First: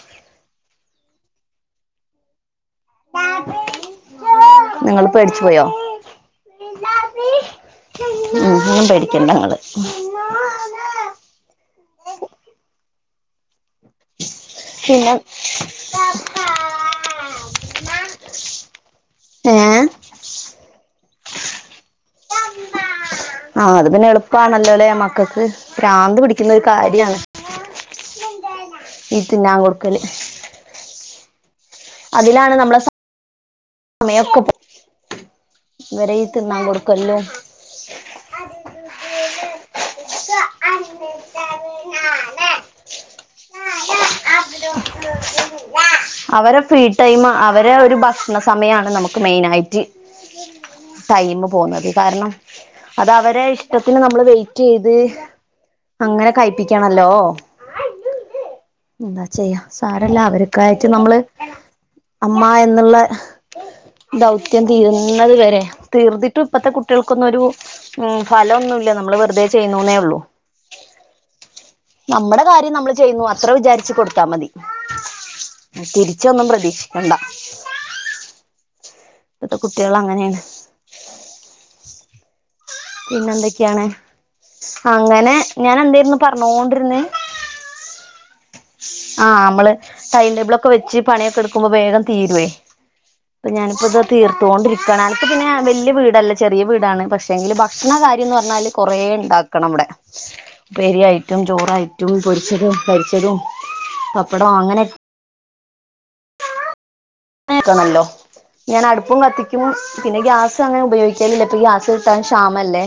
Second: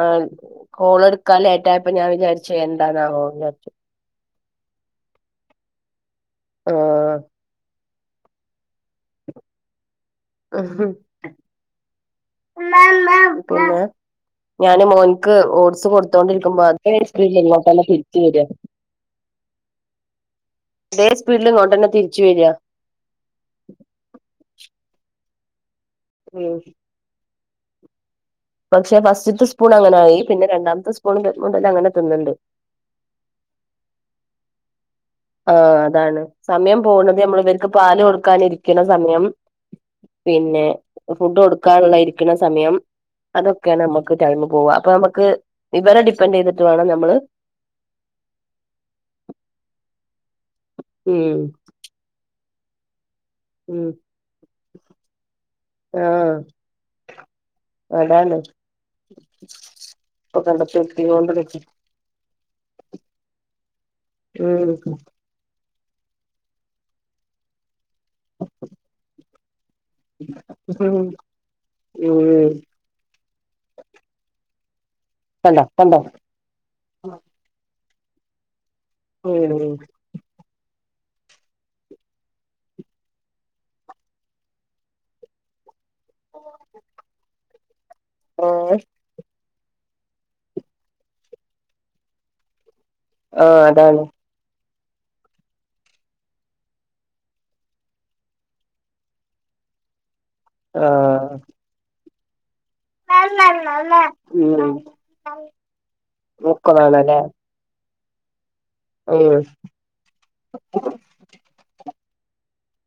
ആഹ് കോള്ട്ക്കാൻ ലേറ്റയപ്പൊ ഞാൻ വിചാരിച്ചു എന്താണാവോ വിചാരിച്ചു നിങ്ങള് പേടിച്ച് പോയോ? ആഹ് ഉം ഹും പേടിക്കണ്ടങ്ങള് ഉഹും പിന്നെ ഞാന് പിന്നെ മോൻക്ക് ഓട്സ് കൊട്ത്തോണ്ടിരിക്കുമ്പോ അതേ സ്പീടില് ഇങ്ങട്ടെന്നെ തിരിച്ച് വരാ ഏഹ്? അതേ സ്പീഡില്ങ്ങോട്ടന്നെ തിരിച്ച് വരാ ആഹ് അത് പിന്നെ എളുപ്പണല്ലൊലെ മക്കക്ക് പ്രാന്ത് ഉം പിടിക്ക്ന്നൊരു കാര്യാണ് പക്ഷെ ഈ ഫസ്റ്റ്ത്തെ തിന്നാൻ സ്പൂൺ കൊടുക്കല് അങ്ങനായി പിന്നെ രണ്ടാമത്തെ സ്പൂണ് മുതലങ്ങനെ തിന്നണ്ട് അതിലാണ് നമ്മളെ [unintelligible] ആഹ് ഇവരെ അതാണ് ഈ തിന്നാൻ സമയം പോണത് കൊടുക്കലും നമ്മള് വര് ക്ക് പാല് കൊട്ക്കാനിര്ക്ക്ണ സമയം പിന്നെ ഫുഡ് കൊടുക്കാള്ള ഇരി ക്ക്ണ സമയം അതൊക്കേണ് നമ്മക്ക് ടൈമ് പോവ അപ്പൊ നമക്ക് ഇവരെ ഡിപ്പെൻഡ് ചെയ്തിട്ട് വേണം നമ്മള് ഇവരെ ഒരു ഭക്ഷണ സമയാണ് നമുക്ക് മെയിനായിട്ട് ഉം ടൈമ് പോണത് കാരണം അതവരെ ഉം ഇഷ്ടത്തിന് നമ്മള് വെയിറ്റെയ്ത് അങ്ങനെ ആഹ് കഴിപിക്കണല്ലോ അതാണ് എന്താ ചെയ്യാ സാരല്ല ഇപ്പൊ കണ്ടത്തി അവര്ക്കായിട്ട് നമ്മള് എത്തിക്കൊണ്ട് നിക്കും അമ്മ എന്ന്ള്ള ദൗത്യം ഉം തീരുന്നുന്നത് വരെ തീർത്തിട്ടും ഇപ്പത്തെ കുട്ടികൾക്കൊന്നും ഒരു ഉം ഫലൊന്നൂല്ല നമ്മള് വെറ്തെ ചെയ്യുന്നൂന്നെ ഹും ഉം നമ്മടെ കാര്യം നമ്മള് ചെയ്യുന്നു അത്ര വിചാരിച്ച് കൊട്ത്താ മതി കണ്ടോ കണ്ടോ തിരിച്ചൊന്നും പ്രതീക്ഷിക്കണ്ട ഇപ്പത്തെ ഉം കുട്ട്യാളങ്ങനേണ് പിന്നെന്തൊക്കെയാണ് അങ്ങനെ ഞാനെന്തായിര്ന്നു പറഞ്ഞോണ്ടിര്ന്ന്? ആഹ് ആഹ നമ്മള് ടൈം ടേബിള ഒക്കെ വെച്ച് പണിയൊക്കെ എടുക്കുമ്പോ വേഗം തീരുവേ അപ്പ ആഹ് ഞാനിപ്പോ അതാണ് ഇതത് തീർത്തോണ്ടരിക്കും ഗണാലത്ത് പിന്നെ വല്യ വീടല്ല ചെറിയ വീടാണ് പക്ഷെങ്കില് ഭക്ഷണ കാര്യം എന്ന് പറഞ്ഞാല് കൊറെേ ഉണ്ടാക്കണം ഇവിടെ [inaudible] പെരിയായിട്ടും ചോറായിട്ടും പൊരിച്ചതും കരിച്ചതും ഉ പപ്പടം അങ്ങനെ മുക്കതണല്ലേ? ക്കണല്ലോ ഞാനടുപ്പും കത്തിക്കും പിന്നെ ഗ്യാസങ്ങനെ ഉപയോഗി പ്പല്ല ഗ്യാസ് കിട്ടാൻ ശാമ അല്ലേ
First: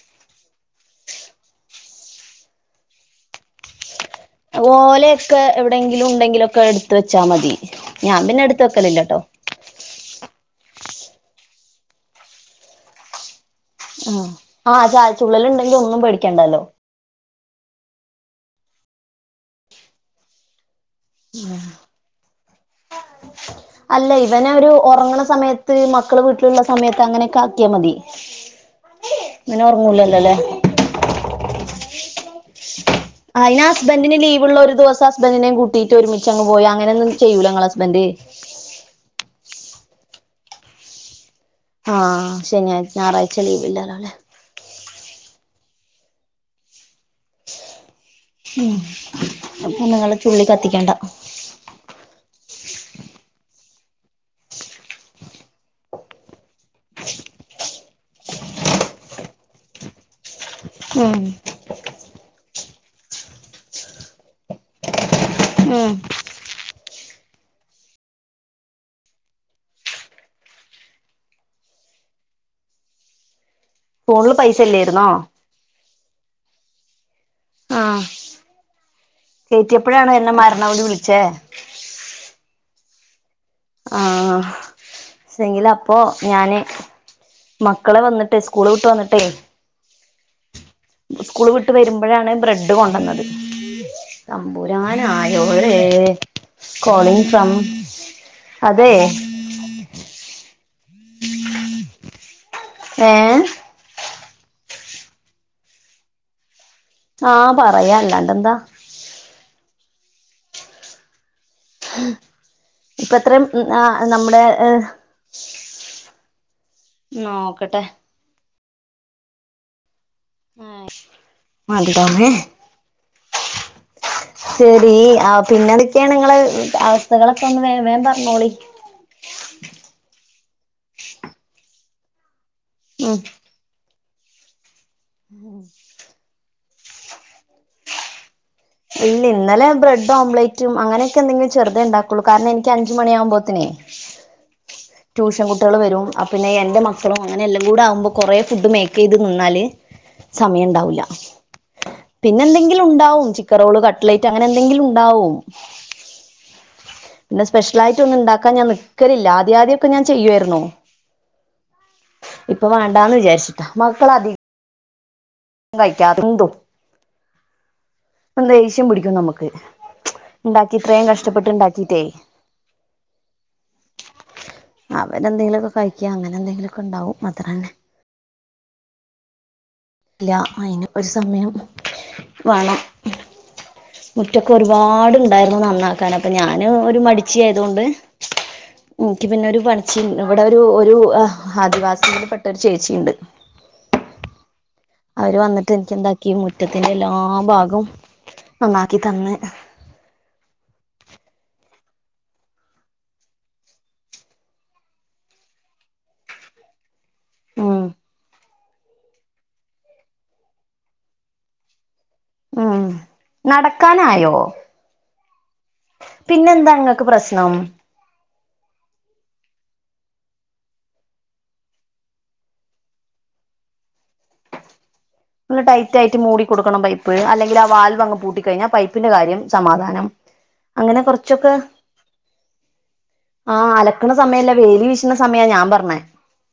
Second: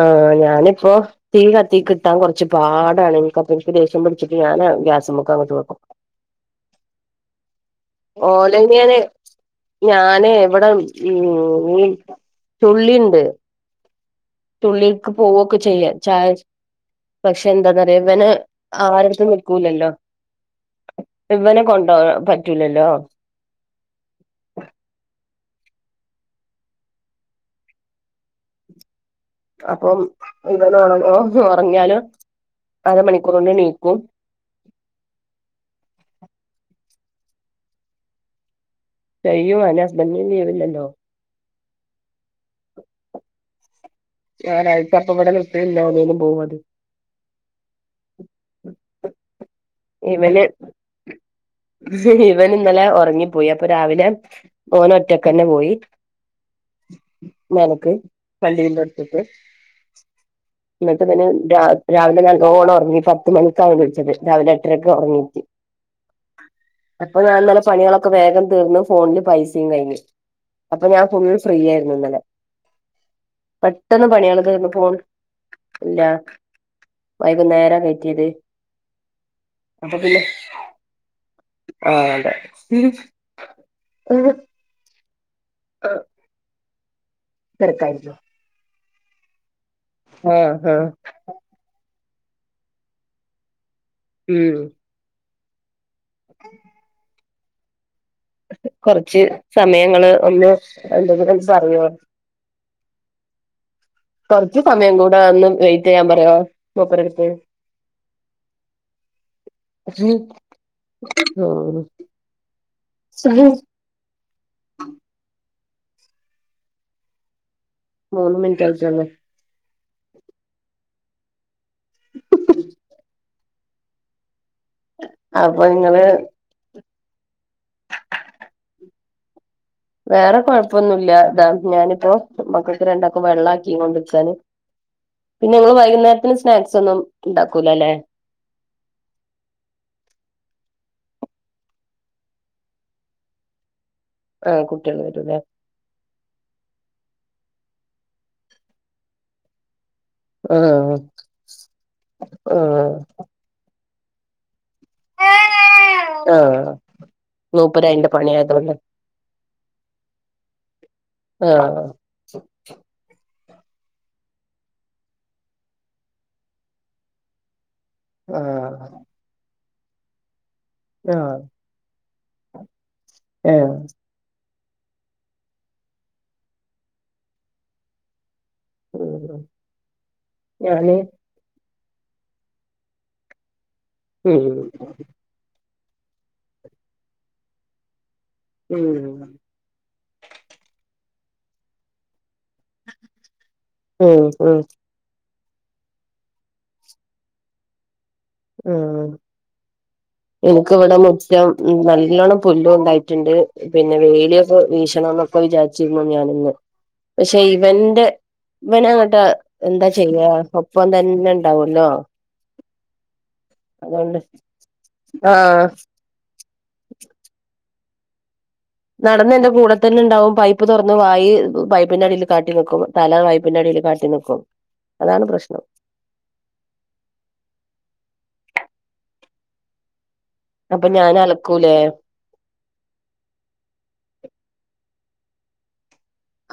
ആഹ് ഞാനിപ്പോ തീ കത്തി കിട്ടാൻ കുറച്ച് പാടാണ് എനിക്ക ദേഷ്യം പിടിച്ചട്ട് ഞാന് ഗ്യാസ മുക്ക അങ്ങോ വെക്കും എന്തെങ്കിലും ഉണ്ടെങ്കില ഒക്കെ എടുത്ത വെച്ചാൽ മതി ഞാൻ പിന്നെ എടുത്ത് ഓലയ്ന് വെക്കലില്ല കേട്ടോ ഞാന് ഇവിടെ ചുള്ളിയുണ്ട് ആഹ് ആഹ് തുള്ളിലക്ക് ചായച്ചുള്ളൽ പോവൊക്കെ ഉണ്ടെങ്കി ചെയ്യ ഒന്നും ചാ പേടിക്കണ്ടല്ലോ പക്ഷെ എന്താന്നറയാ ഇവന് ആരടുത്തും നിൽക്കൂലല്ലോ ഇവനെ കൊണ്ട പറ്റൂലല്ലോ അല്ല ഇവന ഒരു ഉറങ്ങണ സമയത്ത് മക്കള് വീട്ടിലുള്ള സമയത്ത് അങ്ങനെയൊക്കെ ആക്കിയാ മതി ഇവന് അപ്പം ഉറങ്ങൂലല്ലോ അല്ലേ ഇവനൊറങ്ങുവോ ഉറങ്ങിയല് ആയിന്റെ ഹസ്ബൻഡറിന് ലീവ്ള്ള ഒരു ദിവസം ഹസ്ബന്റിനേ കൂട്ടീട്ട് ഒരുമിച്ച അങ് പോയി അങ്ങനൊന്നും ചെയ്യല്ല ഞങ്ങള് ഹസ്ബന്റ്? ചെയ്യും അങ്ങനെ ഹുസ്ബൻഡ് ലീവില്ലല്ലോ ആഹ് ശനിയാഴ്ച ഞായറാഴ്ച ലീവില്ലാലോ ഞായാഴ്ചച്ചപ്പ ഇവിടെ നൃത്തിം ഇല്ലാന്ന പോലും പോവും മതി ഉ അപ്പൊ നിങ്ങള് ചുള്ളി കത്തിക്കണ്ട ഇഹ് ഹ് ഇവൻ ഇന്നലെ ഉറങ്ങിപ്പോയി അപ്പൊ രാവിലെ ഓന് ഒറ്റക്കെ തന്നെ പോയി നിക്ക് പള്ളിയന്റെ ഇടുത്തക്ക് എന്നിട്ട ഉം തന്നെ രാ രാവിലെ ഞാ ല്ലോണം ഉറങ്ങി പത്ത് മണിക്കാണ് വിളിച്ചത് രാവിലെ എട്ടരക്കെ ഉറങ്ങീട്ട് ഉം അപ്പൊ ഞാൻന്നലെ പണികളൊക്കെ വേഗം തീർന്ന് ഫോണില് പൈസിം കഴിഞ്ഞ് അപ്പൊ ഞാൻ ഫുള്ള് ഫ്രീയയിരുന്നു ഇന്നലെ പെ ട്ടെന്ന് ഫോണില് പണിയളൊക്കെ പൈസ ർന്ന ഇല്ലായിരുന്നോ പോൾല്ലാ വൈകുന്നേര ആഹ് കയറ്റിയത് അപ്പൊ പിന്നെ [unintelligible] അഓണ്ട് വിളിച്ചേ ആഹ് അതെ സെങ്കില അപ്പോ ഞാന് മക്കളെ തിരക്കായിരുന്നു വന്നിട്ടേ സ്കൂള് വിട്ട് വന്നിട്ടേ ആഹ് ആഹ് സ്കൂള് വിട്ട് വരുമ്പോഴാണ് ബ്രെഡ് കൊണ്ടുവന്നത് ഉം തമ്പൂരാ അനായോളേ കോളിങ് ഫ്രം അതെ കൊറച്ച് സമയങ്ങള് ഒന്ന് എന്തെങ്കിലും പറഞ്ഞോ ഏഹ് കൊറച്ചു സമയം കൂടെ ഒന്ന് വെയിറ്റ്യ്യാൻ പറ്യോ ആഹ് പറയാ അല്ലാണ്ട്ന്താ ഉം ഇപ്പത്രേം ഉം ആഹ് നമ്മടെ ഏഹ് ന്നോക്കട്ടെ മൂന്ന് മിൻറ്റായ്ട്ടൊള്ളൂ ആഹ് [unintelligible] ഉം ശെരി ആഹ് അപ്പൊ നിങ്ങള് പിന്നെന്തൊക്കെയാണ് ങ്ങള് അവസ്ഥകളൊക്കെ ഒന്ന് വേ വേൻ പറഞ്ഞോളി വേറെ കൊഴപ്പൊന്നുല്ല താ ഞാനിപ്പോ മക്കക്ക് ഉം രണ്ടാക് വെള്ള ആക്കീം കൊണ്ട് ക്കാണ് പിന്നെ നിങ്ങൾ വൈകുന്നേരത്തിന് സ്നാക്സ് ഒന്നും ഉണ്ടാക്കൂലല്ലെ ഇല്ല ഇന്നലെ ബ്രെഡ് ഓംലറ്റും അങ്ങനെയൊക്കെ എന്തെങ്കിലും ചെറുതേ ഉണ്ടാക്കുള്ളൂ കാരണം എനിക്ക് അഞ്ചുമണിയാകുമ്പോത് നേ ആഹ് കുട്ടിൾ വരൂല്ലേ ട്ട്യേൾ വരും അപിന്നെ എന്റെറ മക്കളും അങ്ങനെ എല്ലാം കൂടെ ആകുമ്പോൾ കുറെ ഫുഡ് മേക്ക് ചെയ്ത് നിന്നാല് സമയം ആഹ് ഉണ്ടാവൂല്ല പിന്നെ എന്തെങ്കിലും ആഹ് ഉണ്ടാവും ചികറോൾ കട്ട്‌ലറ്റ് അങ്ങനെ എന്തെങ്കിലു ഉണ്ടാവും. ആഹ് പിന്നെ സ്പെഷ്യൽ മൂപ്പര് ആയിട്ട് അയിന്റെ ഒന്ന് ഇണ്ടാക്കാൻ ഞാൻ പണിയായതൊണ്ട് നി ക്കലില്ല ആദ്യം ആദ്യക്കെ ഞാൻ ചെയ്യുആയിരുന്നു. ആഹ് ഇപ്പൊ വേണ്ടാന്ന് വിചാരിച്ചിട്ടാ മക്കള അധിക കഴിക്കാത്തന്തും ദേഷ്യം ആഹ് പിടിക്കും നമുക്ക് ണ്ടാക്കി ഇത്രേം ആഹ് കഷ്ടപ്പെട്ട്ണ്ടാക്കിട്ടേ ഏഹ് അവരെന്തെങ്കിലുക്കെ കഴിക്ക അങ്ങനെന്തെങ്കിലുക്കെ ഉണ്ടാവു അത്രന്നെ ഉം ഇല്ല ഞാന് അയിന്പ്പ് ഒരു സമയം വേണം. മുറ്റൊക്കെ ഉം ഒരുപാടുണ്ടായിരുന്നു നന്നാക്കാൻ അപ്പൊ ഞാന് ഒരു മടിച്ചി ആയതോണ്ട് ഉം ഇൻക്ക് പിന്നെ ഒരു പണി ച്ചിൻ ഇവിടെ ഒരു ഒരു ആഹ് ആദിവാസിൽ പെട്ട ഒരു ചേച്ചി ഉണ്ട്. ഉം ഉം അവര് വന്നിട്ട് എനിക്ക് എന്താക്കിഈ മുറ്റത്തിന്റെ എല്ലാ ഭാഗം ആഹ് ഇൻക്ക് ഇവിടെ മുറ്റം നല്ലോണം പുല്ലും ഉണ്ടായിട്ടുണ്ട് പിന്നെ വേലിയൊക്കെ വീഷണം എന്നൊക്കെ വിചാരിച്ചിരുന്നു ഞാനിന്ന് പക്ഷെ ഉം ഇവന്റെ ഇവന് അങ്ങട്ട് എന്താ ചെയ്യ ഒപ്പം തന്നെണ്ടാവല്ലോ. ഉം അതൊണ്ട് നടക്കാനായോ ആഹ് പിന്നെന്താ ഇങ്ങക്ക് പ്രശ്നം നടന്ന് എന്റെ കൂടെത്തന്നെ ഇണ്ടാവും. പൈപ്പ് തൊറന്ന് വായി പൈപ്പിന്റെ അടില് കാട്ടി നിൽക്കും [unintelligible] തല വായ്പിന്റെടില് കാട്ടി നിക്കും. അതാണ് നല്ല പ്രശ്നം ടൈറ്റ് ആയിട്ട് മൂടിക്കൊടുക്കണം പൈപ്പ്. അല്ലെങ്കിൽ ആ വാൽവ് അങ്ങ് പൂട്ടിക്കഴിഞ്ഞാൽ പൈപ്പിന്റെ കാര്യം സമാധാനാവും. അപ്പൊ അങ്ങനെ ഞാൻ കൊറ്ച്ചൊക്കെ അലക്കൂലേ ആഹ് അലക്ക്ണ സമയല്ലേ വേലി വീശ്ണ സമയ ഞാൻ പറ്ന്നെ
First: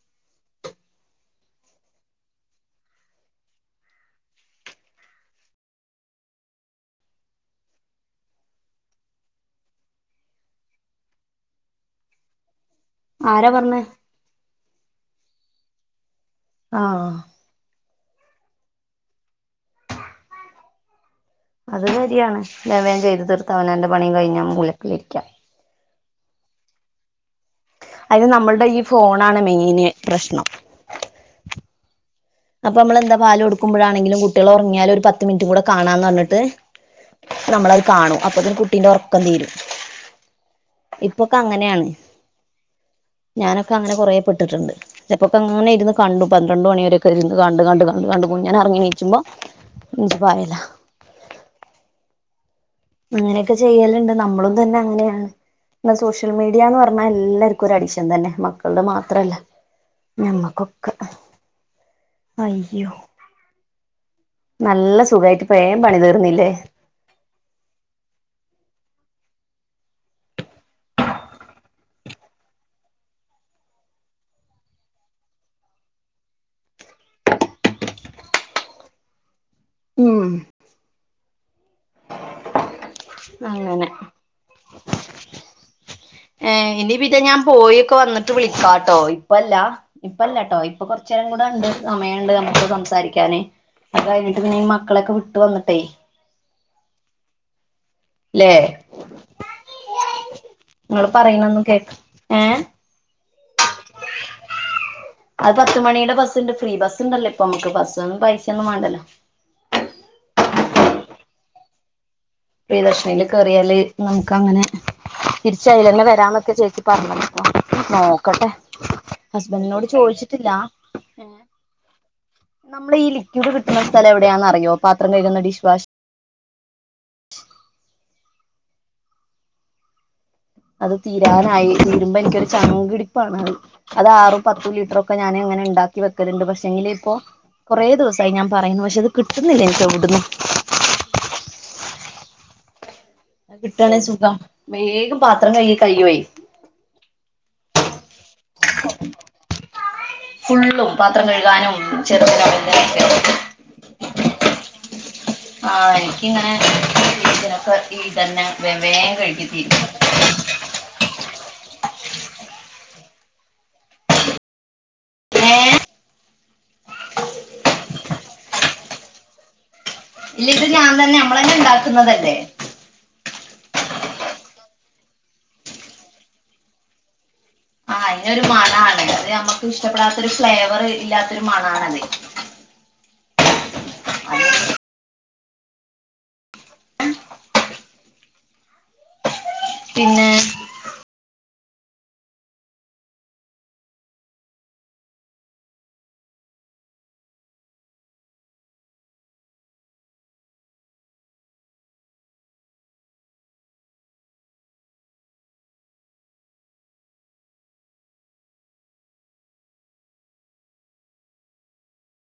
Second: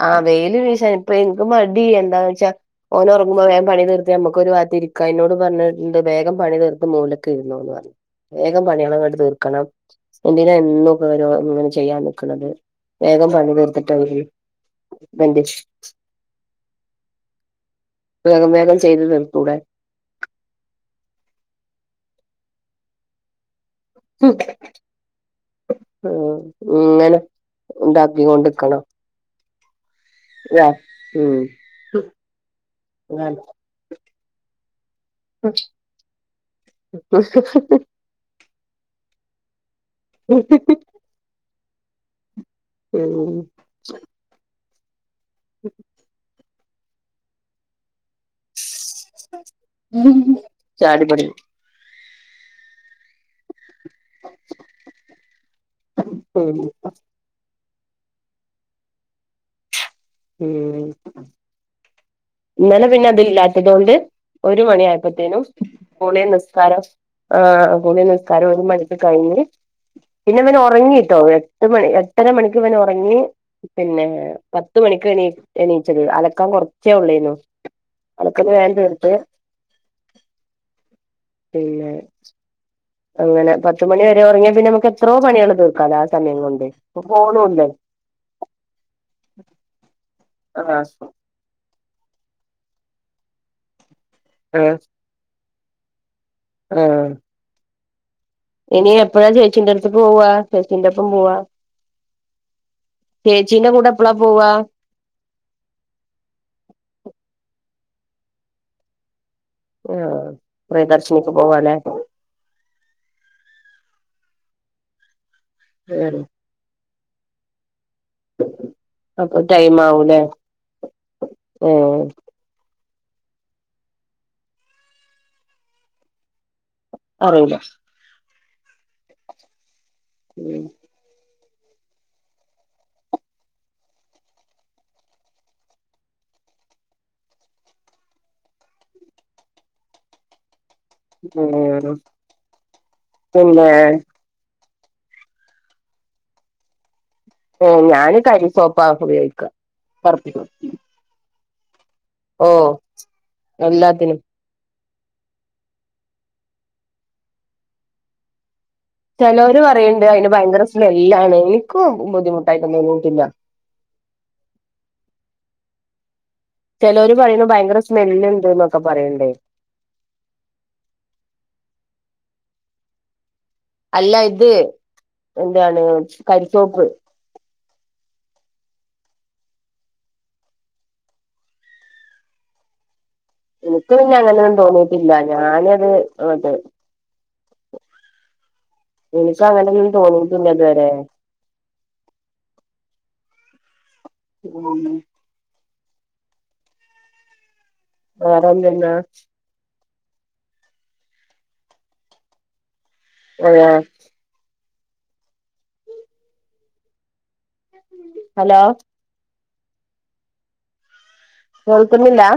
ആഹ് വേല് വീശാൻ ഇപ്പ എ മടി എന്താന്ന് വെച്ചാ ഓന് ഒറങ്ങുമ്പോ വേം പണി തീർത്ത് നമുക്ക് ഒരു വാത്തി ഇരിക്കാന ഇന്നോട് പറഞ്ഞിട്ട്ണ്ട് വേഗം പണി തീർത്ത് മൂലൊക്കെ ഇരുന്നൊന്ന് പറഞ്ഞു. വേഗം പണികളങ്ങട്ട് തീർക്കണം. എന്തിനാ എന്നും വരെ വരു ഇങ്ങനെ ചെയ്യാൻ നിക്ക്ണത്. വേഗം ആരാ പണി പറഞ്ഞേ തീർത്തിട്ടാണെങ്കി [unintelligible] വന്ഡ അഹ് ആഹ് വേഗം വേഗം ചെയ്തു തീർത്തൂടെ. അത് കാര്യാണ് വേം വേം ചെയ്ത് തീർത്താ അവനാന്റെ പണിയും കഴിഞ്ഞാ മുലക്കിരിക്ക്യ ഉം ഇങ്ങനെ അയ്ല് നമ്മള്ടെ ഈ ഇണ്ടാക്കിക്കൊണ്ടിക്കണം ഫോണാണ് മെയിന് പ്രശ്നം ല്ലേ ഉം അപ്പൊ നമ്മെന്താ പാല് കൊടുക്ക്മ്പോഴാണെങ്കിലും കുട്ട്യേള് ഒറ്ങ്ങിയാലു ഒരു പത്ത് പത്ത് മിൻറ്റും കൂടെ കാണാന്ന് പറ്ഞ്ഞിട്ട് നമ്മളത് കാണും. അപ്പോത്തിന് കുട്ടിന്റെ ഒറ ഒക്കെ തീരും. ഇപ്പൊക്കെ അങ്ങനെ ആണ് ഞാനൊക്കെ അങ്ങനെ കൊറേ പെട്ട്ട്ടുണ്ട്. ചെൽപ്പൊങ്ങനെ ഇരുന്ന് കണ്ടു പന്ത്രണ്ട് മണിവരൊക്കെ ഇര്ന്ന് കണ്ട് കണ്ട് കണ്ട് കണ്ട് കുഞന് അറങ്ങി നിച്ചു മ്പം ചാടി പടി അങ്ങനെ ഒക്കെ ചെയ്യല്ണ്ട്. നമ്മളും തന്നെ അങ്ങനെയാണ്. ന്ന സോഷ്യൽ ഉം മീഡിയന്ന് പറ ഇന്നെല്ലാർക്കും ഒരഡിഷൻ തന്നെ മക്കളുടെ മാത്രല്ല ഉം ഞമ്മക്കൊക്കെ ഇന്നലെ അയ്യോ പിന്നെ ഇതില്ലാത്തതോണ്ട് ഒരു മണി നല്ല ആയപ്പത്തീനും സുഖായിട്ട് വേം പണി കുളീം തീർന്നില്ലേ നിസ്കാരം ആഹ് കൂളി നിസ്കാരോം ഒരു മണിക്ക് കഴിഞ്ഞ്. പിന്നെ ഇവനൊറങ്ങിട്ടോ എട്ട് മണി എട്ടര മണിക്കിവനൊറങ്ങി പിന്നെ പ പത്ത് മണിക്ക് എണീ എണീച്ചത് അലക്കാൻ കൊറച്ചേ ഒള്ളേന്നു. അലക്കല് വേം തീർത്ത് ഉം പിന്നെ അങ്ങനെ പത്തുമണി വരെ ഒറ്ങ്ങിയ പിന്നെ നമ്മക്ക്ത്രോ പണികൾ തീർക്കാലാസ്. ഏഹ് ഇനി പിന്നെ ഞാൻ പോയൊക്കെ വന്നിട്ട് വിളിക്കാട്ടോ? ഇപ്പല്ല ഇപ്പല്ലട്ടോ ഇപ്പൊ ആഹ് കൊറ്ച്ചേരം കൂടാ ഇണ്ട് സമയണ്ട് അമ്മക്ക് സംസാരിക്കാന്. അത് കഴിഞ്ഞിട്ട് പിന്നെ ആഹ് മക്കളെക്കെ വിട്ട് വന്നിട്ടെയ്. ആഹ് ല്ലേ ഇനി എപ്പഴാ ചേച്ചിന്ററത്ത്ക്ക് പോവാ ചേച്ചിന്റപ്പം നിങ്ങള് പോവാ? പറയണൊന്നും കേക്ക ഏഹ് ചേച്ചീന്റെ കൂടെ എപ്പളാ പോവാ അത് പത്തുമണിടെ ബസ്സ്ണ്ട് ഫ്രീ ബസ്സ്ണ്ടല്ലോ ഇപ്പം അമുക്ക് ഫ്രീ ബസ്സിണ്ടല്ലോ ഇപ്പം നമ്മക്ക് ബസ്സിന്‌ പൈസൊന്നും വാണ്ടല്ലോ? ആഹ് പ്രിയദർശിനിക്ക് പോവാലേ? പ്രിയദർശിനില് കേറിയാല് നമുക്ക് അങ്ങനെ തിരിച്ചയിലന്നെ ഉം വരാന്നൊക്കെ ചോ [unintelligible] ച്ചി പറ്ഞ്ഞപ്പൊ നോ ക്കട്ടെ അപ്പൊ ടൈം ഹസ്ബൻറിനോട് ആവൂലേ ചോയ്ച്ചിട്ടില്ല എഹ് ഉം നമ്മളീ ലിക്ഡ് കിട്ട്ന്ന സ്ഥലം എവിടെയാന്നറിയോ? പാത്രം കഴുന്ന ഡിഷ് വാഷ് അറീല ഉം അത് തീരാനായി തീരുമ്പോ എനിക്കൊരു ചങ്കിടിപ്പാണ് അത്. അത് ആറും പത്തും ലിറ്ററൊക്കെ ഞാന് ഇങ്ങനെ ഇണ്ടാക്കി വെക്കല്ണ്ട് പക്ഷെ എങ്കില് ഇപ്പോ. കൊറേ ദിവസായി ഞാ പറയുന്നു പക്ഷെ അത് കിട്ടുന്നില്ല എനിക്ക് എവിടുന്നും. ഉം [unintelligible] അത് പിന്നെ കിട്ടാണെ സുഖാ വേഗം പാത്രം കൈകി കൈയ്യോയ് ഏയ് ഞാന് കരി സോപ്പ ഉപയോഗിക്ക പർപ്പി ഫുള്ളും പാത്രം കഴുകാനും ചെറുതിനും ഓഹ് എല്ലാത്തിനും ആഹ് എനിക്കിങ്ങനെ ഇതിനൊക്കെ ഇതന്നെ വേ ചെലോല് പറീണ്ട് അയിന് ഭയങ്കര സ്മെല്ലാണ് എനിക്കു ബുദ്ധിമുട്ടായിട്ടൊന്നും തോന്നിട്ടില്ല ഏ ചേലോല് പറീണു ഭയങ്കര സ്മെല്ല്ണ്ട് ന്നൊക്കെ പറയിണ്ടേയ് ഇല്ല ഇത് ഞാൻ തന്നെ അമ്മളന്നെ ഇണ്ടാക്കുന്നല്ലേ. അല്ല ഇത് എന്താണ് കരിസോപ്പ് ആഹ് അയിനൊരു മണാണ് അത് ഞമ്മക്ക് ഇഷ്ടപ്പെടാത്തൊരു ഫ്ലേവർ ഇല്ലാത്തൊരു മണാണതെയ്‌ ഇനിക്ക് പിന്നെ അങ്ങനെന്നും തോന്നിയിട്ടില്ല ഞാനത് എനിക്കങ്ങനൊന്നും പിന്നെ തോന്നിട്ടില്ല ഇതുവരെ ഉം വേറെന്തെന്നാ അതെയാ ഹലോ കേൾക്കുന്നില്ല